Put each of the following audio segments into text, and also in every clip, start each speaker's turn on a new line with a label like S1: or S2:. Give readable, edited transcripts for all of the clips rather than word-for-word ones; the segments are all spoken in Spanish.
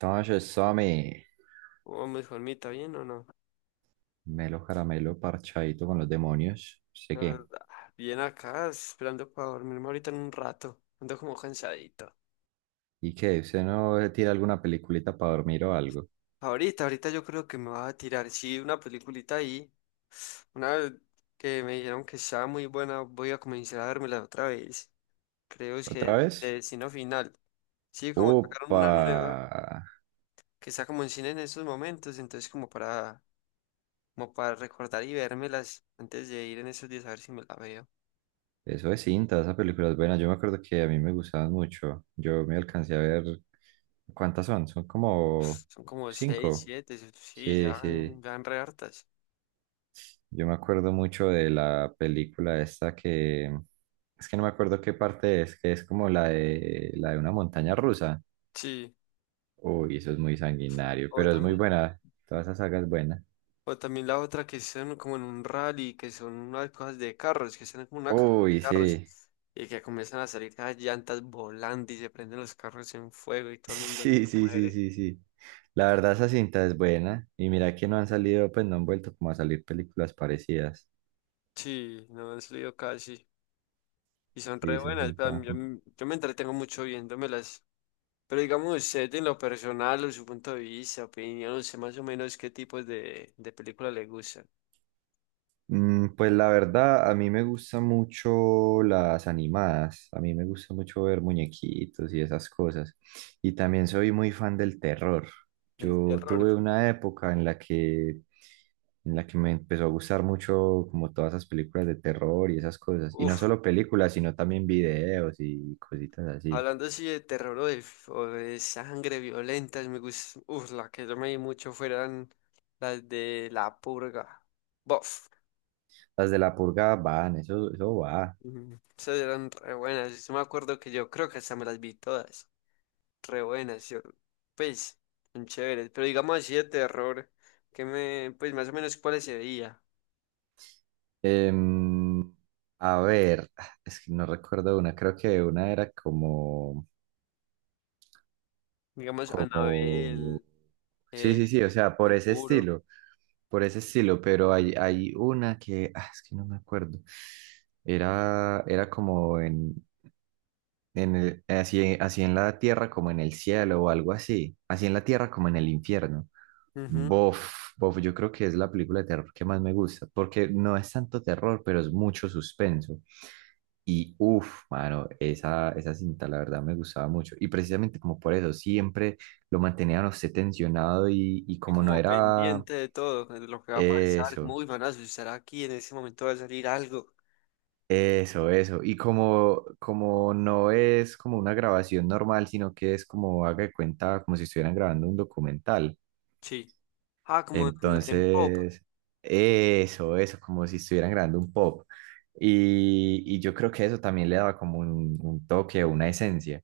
S1: Entonces, eso me
S2: Oh, mi Juanmita, ¿bien o no?
S1: melo caramelo parchadito con los demonios. No sé
S2: Ah,
S1: qué.
S2: ah, bien acá, esperando para dormirme ahorita en un rato. Ando como cansadito.
S1: ¿Y qué? ¿Usted no tira alguna peliculita para dormir o algo?
S2: Ahorita yo creo que me va a tirar, sí, una peliculita ahí. Una que me dijeron que estaba muy buena, voy a comenzar a vérmela otra vez. Creo es
S1: ¿Otra
S2: que de
S1: vez?
S2: Destino Final. Sí, como sacaron una nueva
S1: ¡Upa!
S2: que está como en cine en estos momentos, entonces como para, como para recordar y vérmelas antes de ir en esos días a ver si me la veo.
S1: Eso es cinta, esa película es buena. Yo me acuerdo que a mí me gustaban mucho. Yo me alcancé a ver. ¿Cuántas son? Son como
S2: Son como seis,
S1: cinco.
S2: siete, sí, ya,
S1: Sí, sí.
S2: ya en re hartas.
S1: Yo me acuerdo mucho de la película esta que. Es que no me acuerdo qué parte es, que es como la de una montaña rusa.
S2: Sí,
S1: Uy, eso es muy sanguinario,
S2: o
S1: pero es muy
S2: también,
S1: buena. Toda esa saga es buena.
S2: o también la otra que están como en un rally, que son unas cosas de carros, que están como una carrera de
S1: Uy,
S2: carros,
S1: sí.
S2: y que comienzan a salir las llantas volando y se prenden los carros en fuego y todo el mundo se
S1: Sí, sí, sí,
S2: muere.
S1: sí, sí. La verdad, esa cinta es buena. Y mira que no han salido, pues no han vuelto como a salir películas parecidas.
S2: Sí, no han salido casi. Y son
S1: Sí,
S2: re
S1: esa
S2: buenas, pero a mí-
S1: cinta.
S2: yo, m- yo me entretengo mucho viéndomelas. Pero digamos usted en lo personal, o su punto de vista, opinión, no sé más o menos qué tipos de películas le gustan.
S1: Mm, pues la verdad, a mí me gustan mucho las animadas, a mí me gusta mucho ver muñequitos y esas cosas. Y también soy muy fan del terror.
S2: Del
S1: Yo
S2: terror.
S1: tuve una época en la que me empezó a gustar mucho como todas esas películas de terror y esas cosas. Y no
S2: Uf.
S1: solo películas, sino también videos y cositas así.
S2: Hablando así de terror o de sangre violenta, me gusta, uf, la que yo me vi mucho fueran las de La Purga. Bof.
S1: Las de la purga van, eso va.
S2: Ujú. Esas eran re buenas. Yo sí me acuerdo que yo creo que hasta me las vi todas. Re buenas, yo, pues, son chéveres. Pero digamos así de terror, que me, pues más o menos cuáles se veía.
S1: Em, a ver, es que no recuerdo una, creo que una era como...
S2: Digamos
S1: Como...
S2: Anabel,
S1: Sí,
S2: eh,
S1: sí, sí, o sea, por ese
S2: Conjuro.
S1: estilo, por ese estilo, pero hay una que, ah, es que no me acuerdo, era como en el- así, así en la tierra como en el cielo o algo así, así en la tierra como en el infierno.
S2: Ujú,
S1: Bof, bof, yo creo que es la película de terror que más me gusta, porque no es tanto terror, pero es mucho suspenso. Y uff, mano, esa cinta la verdad me gustaba mucho. Y precisamente como por eso, siempre lo mantenían a usted tensionado y
S2: y
S1: como no
S2: como
S1: era
S2: pendiente de todo, de lo que va a pasar, como,
S1: eso,
S2: uy, van a asustar aquí, en ese momento va a salir algo.
S1: eso, eso. Y como, como no es como una grabación normal, sino que es como haga de cuenta, como si estuvieran grabando un documental.
S2: Sí. Ah, como en pop.
S1: Entonces, eso, como si estuvieran grabando un pop. Y yo creo que eso también le daba como un toque una esencia.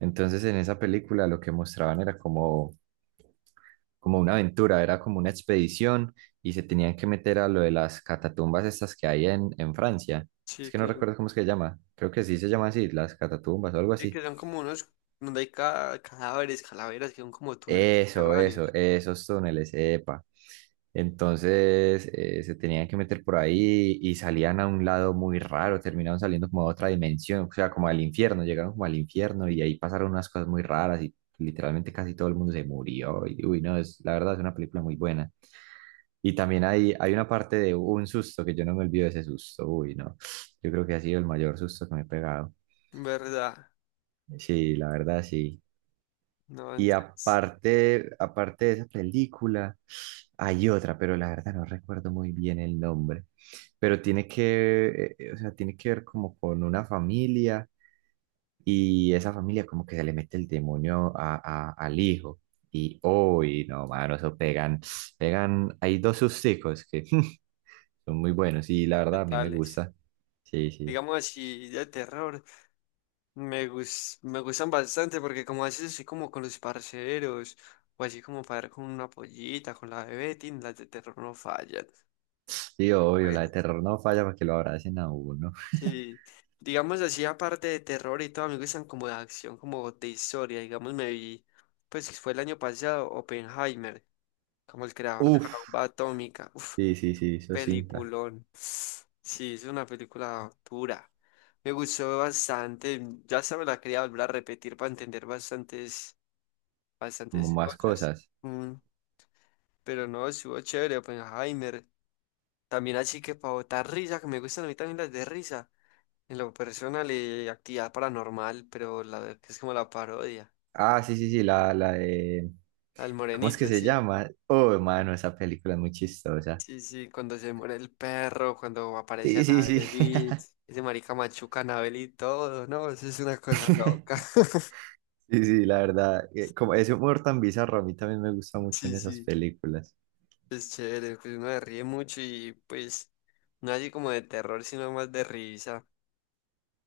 S1: Entonces, en esa película lo que mostraban era como, como una aventura, era como una expedición y se tenían que meter a lo de las catatumbas estas que hay en Francia. Es
S2: Sí,
S1: que no
S2: que son,
S1: recuerdo cómo es que se llama. Creo que sí se llama así, las catatumbas o algo
S2: sí, que
S1: así.
S2: son como unos donde hay cadáveres, calaveras, que son como túneles
S1: Eso,
S2: subterráneos.
S1: esos túneles, epa. Entonces se tenían que meter por ahí y salían a un lado muy raro, terminaron saliendo como a otra dimensión, o sea, como al infierno, llegaron como al infierno y ahí pasaron unas cosas muy raras y literalmente casi todo el mundo se murió. Y, uy, no, es, la verdad es una película muy buena. Y también hay una parte de un susto que yo no me olvido de ese susto, uy, no, yo creo que ha sido el mayor susto que me he pegado.
S2: ¿Verdad?
S1: Sí, la verdad, sí.
S2: No,
S1: Y
S2: entonces,
S1: aparte de esa película, hay otra, pero la verdad no recuerdo muy bien el nombre. Pero tiene que, o sea, tiene que ver como con una familia y esa familia como que se le mete el demonio a- al hijo. Y uy no, mano, eso pegan, pegan, hay dos susticos que son muy buenos y la verdad a mí me
S2: tales.
S1: gusta. Sí, sí.
S2: Digamos así, de terror. Me gustan bastante porque como haces así como con los parceros, o así como para ver con una pollita, con la bebé, tin, las de terror no fallan.
S1: Sí,
S2: Es como
S1: obvio, la de
S2: bueno.
S1: terror no falla para que lo abracen a uno.
S2: Sí, digamos así, aparte de terror y todo, a mí me gustan como de acción, como de historia. Digamos, me vi, pues fue el año pasado, Oppenheimer, como el creador de
S1: Uf,
S2: la bomba atómica. Uf,
S1: sí, sí, sí, eso cinta,
S2: peliculón. Sí, es una película dura. Me gustó bastante. Ya se me la quería volver a repetir para entender bastantes,
S1: como
S2: bastantes
S1: más
S2: cosas.
S1: cosas.
S2: Mm, pero no, estuvo chévere, Oppenheimer. También así que para botar risa, que me gustan a mí también las de risa. En lo personal y actividad paranormal, pero la verdad que es como la parodia.
S1: Ah, sí, sí, sí, la de...
S2: Al
S1: ¿Cómo es que
S2: morenito,
S1: se
S2: sí.
S1: llama? Oh, hermano, esa película es muy chistosa.
S2: Sí, sí, cuando se muere el perro, cuando aparece
S1: Sí, sí, sí.
S2: Anabel y ese marica machuca a Anabel y todo, no, eso es una cosa loca.
S1: Sí, sí, la verdad. Como ese humor tan bizarro a mí también me gusta mucho
S2: Sí,
S1: en esas
S2: sí,
S1: películas.
S2: es chévere, pues uno se ríe mucho y pues no así como de terror, sino más de risa.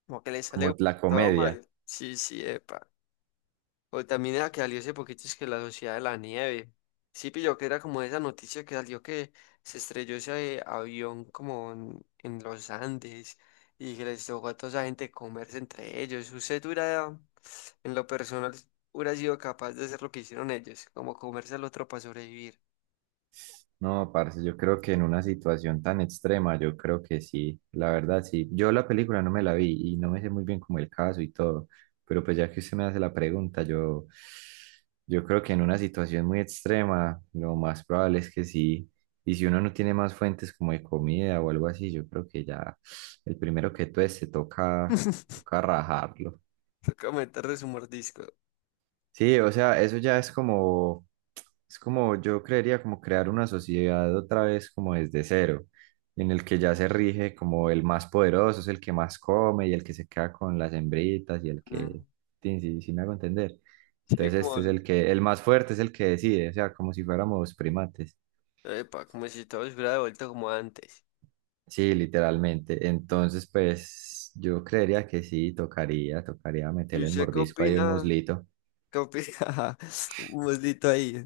S2: Como que le sale
S1: Como la
S2: todo
S1: comedia.
S2: mal. Sí, sí, epa. O también era que salió hace poquito es que la Sociedad de la Nieve. Sí, pilló que era como esa noticia que salió que se estrelló ese avión como en los Andes y que les tocó a toda esa gente comerse entre ellos. Usted hubiera, en lo personal, hubiera sido capaz de hacer lo que hicieron ellos, como comerse al otro para sobrevivir.
S1: No, parce, yo creo que en una situación tan extrema, yo creo que sí, la verdad sí. Yo la película no me la vi y no me sé muy bien como el caso y todo, pero pues ya que usted me hace la pregunta, yo creo que en una situación muy extrema, lo más probable es que sí. Y si uno no tiene más fuentes como de comida o algo así, yo creo que ya el primero que tueste toca, toca rajarlo.
S2: Toca meterle su mordisco.
S1: Sí, o sea, eso ya es como yo creería como crear una sociedad otra vez como desde cero, en el que ya se rige como el más poderoso es el que más come y el que se queda con las hembritas y el que,
S2: Mm,
S1: sí, sí, sí me hago entender.
S2: sí,
S1: Entonces
S2: como,
S1: este es el que, el más fuerte es el que decide, o sea, como si fuéramos primates.
S2: epa, como si todo se hubiera devuelto como antes.
S1: Sí, literalmente. Entonces, pues yo creería que sí, tocaría, tocaría
S2: ¿Y
S1: meterle el
S2: usted qué
S1: mordisco ahí a un
S2: opina?
S1: muslito.
S2: ¿Qué opina? Un moslito ahí.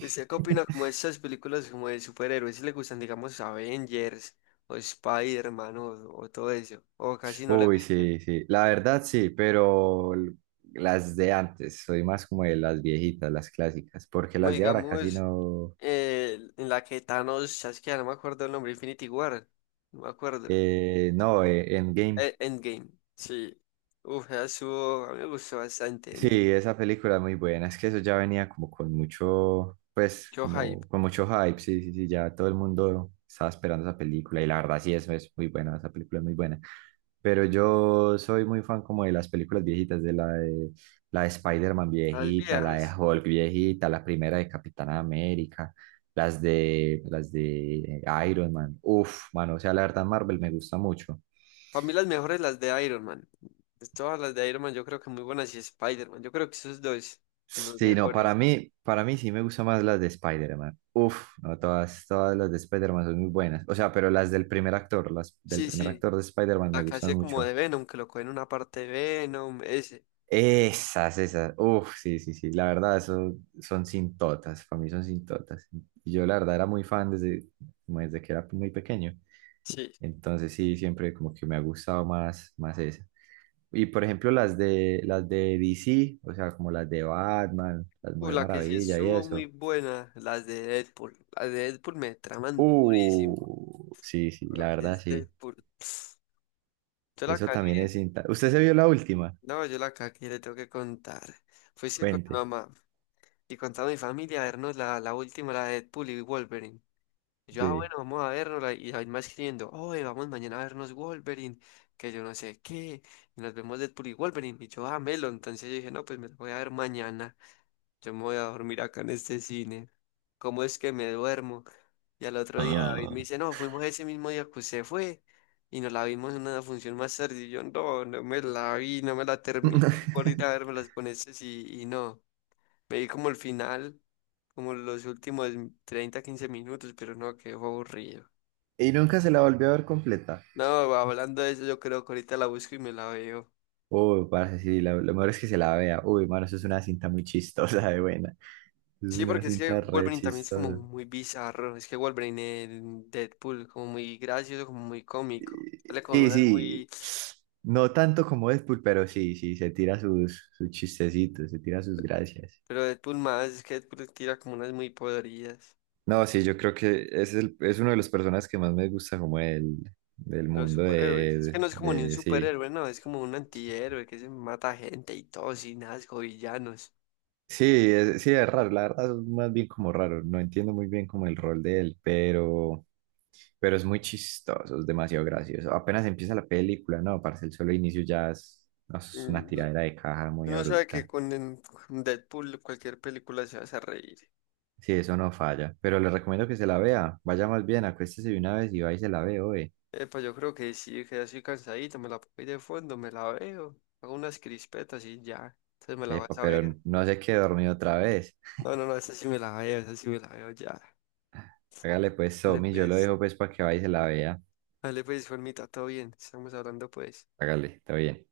S2: ¿Usted qué opina como de estas películas como de superhéroes? Si le gustan, digamos, Avengers o Spider-Man o todo eso, o casi no le
S1: Uy,
S2: mete.
S1: sí, sí. La verdad sí, pero l- las de antes, soy más como de las viejitas, las clásicas, porque
S2: Como
S1: las de ahora casi
S2: digamos,
S1: no.
S2: en la que Thanos chasquea, no me acuerdo el nombre, Infinity War, no me acuerdo.
S1: No, Endgame.
S2: Endgame, sí. Uf, esa estuvo- a mí me gustó bastante
S1: Sí,
S2: Endgame.
S1: esa película es muy buena, es que eso ya venía como con mucho, pues,
S2: Yo hype.
S1: como con mucho hype, sí, sí, sí, ya todo el mundo estaba esperando esa película y la verdad sí, eso es muy buena, esa película es muy buena. Pero yo soy muy fan como de las películas viejitas, de la de Spider-Man
S2: Las
S1: viejita, la de
S2: viejas.
S1: Hulk viejita, la primera de Capitana América, las de Iron Man, uf, mano, o sea, la verdad Marvel me gusta mucho.
S2: Para mí las mejores las de Iron Man. Pues todas las de Iron Man yo creo que muy buenas y Spider-Man. Yo creo que esos dos, los
S1: Sí, no,
S2: mejores.
S1: para mí sí me gustan más las de Spider-Man. Uf, no, todas, todas las de Spider-Man son muy buenas. O sea, pero las del
S2: Sí,
S1: primer
S2: sí.
S1: actor de Spider-Man
S2: La
S1: me
S2: que
S1: gustan
S2: hace como
S1: mucho.
S2: de Venom, que lo coge en una parte de Venom, ese.
S1: Esas, esas. Uf, sí, sí, sí. La verdad, eso son sintotas. Para mí son sintotas. Y yo la verdad era muy fan desde, como desde que era muy pequeño.
S2: Sí.
S1: Entonces sí, siempre como que me ha gustado más, más esa. Y por ejemplo, las de DC, o sea, como las de Batman, las Mujer
S2: La que sí
S1: Maravilla y
S2: estuvo muy
S1: eso.
S2: buena, las de Deadpool. Las de Deadpool me traman durísimo.
S1: Sí, sí,
S2: Lo
S1: la
S2: que
S1: verdad
S2: es
S1: sí.
S2: Deadpool. Yo la
S1: Eso también
S2: cagué.
S1: es cinta. ¿Usted se vio la última?
S2: No, yo la cagué, le tengo que contar. Fuiste con mi
S1: Cuente.
S2: mamá y con toda mi familia a vernos la última, la de Deadpool y Wolverine. Y yo, ah,
S1: Sí.
S2: bueno, vamos a vernos. Y ahí más escribiendo, oye, vamos mañana a vernos Wolverine, que yo no sé qué. Y nos vemos Deadpool y Wolverine. Y yo, ah, Melo. Entonces yo dije, no, pues me lo voy a ver mañana. Yo me voy a dormir acá en este cine. ¿Cómo es que me duermo? Y al otro día David me
S1: Ah,
S2: dice, no, fuimos ese mismo día que usted fue y nos la vimos en una función más tarde. Y yo, no, no me la vi, no me la terminé por ir a vermelas con estos y no. Me vi como el final, como los últimos 30 15 minutos, pero no, quedó aburrido.
S1: Y nunca se la volvió a ver completa.
S2: No, hablando de eso, yo creo que ahorita la busco y me la veo.
S1: Uy, parce, sí, la- lo mejor es que se la vea. Uy, mano, eso es una cinta muy chistosa de buena. Es
S2: Sí,
S1: una
S2: porque es que
S1: cinta re
S2: Wolverine también es como
S1: chistosa.
S2: muy bizarro. Es que Wolverine en Deadpool, como muy gracioso, como muy cómico. Sale con
S1: Sí,
S2: unas
S1: sí.
S2: muy.
S1: No tanto como Deadpool, pero sí, sí, se tira sus chistecitos, se tira sus gracias.
S2: Pero Deadpool más, es que Deadpool tira como unas muy podridas.
S1: No, sí, yo creo que es, el- es uno de los personajes que más me gusta como el, del
S2: Los
S1: mundo
S2: superhéroes. Es que
S1: de,
S2: no es como
S1: de,
S2: ni un
S1: de- sí.
S2: superhéroe, no. Es como un antihéroe que se mata gente y todo, sin asco, villanos.
S1: Sí, es raro, la verdad es más bien como raro, no entiendo muy bien como el rol de él, pero es muy chistoso, es demasiado gracioso. Apenas empieza la película, no, parce, el solo inicio ya es, no, es una
S2: Mm,
S1: tiradera de caja muy
S2: uno sabe que
S1: abrupta.
S2: con con Deadpool cualquier película se hace reír.
S1: Sí, eso no falla, pero le recomiendo que se la vea, vaya más bien, acuéstese de una vez y va y se la ve, oye.
S2: Pues yo creo que sí, que ya estoy cansadito, me la pongo ahí de fondo, me la veo, hago unas crispetas y ya. Entonces me la vas
S1: Epa,
S2: a
S1: pero
S2: ver.
S1: no se quede dormido otra vez.
S2: No, no, no, esa sí me la veo, esa sí me la veo ya.
S1: Hágale pues,
S2: Dale
S1: Somi, yo lo
S2: pues,
S1: dejo pues para que vaya y se la vea.
S2: dale pues, Juanmita, todo bien, estamos hablando pues.
S1: Hágale, está bien.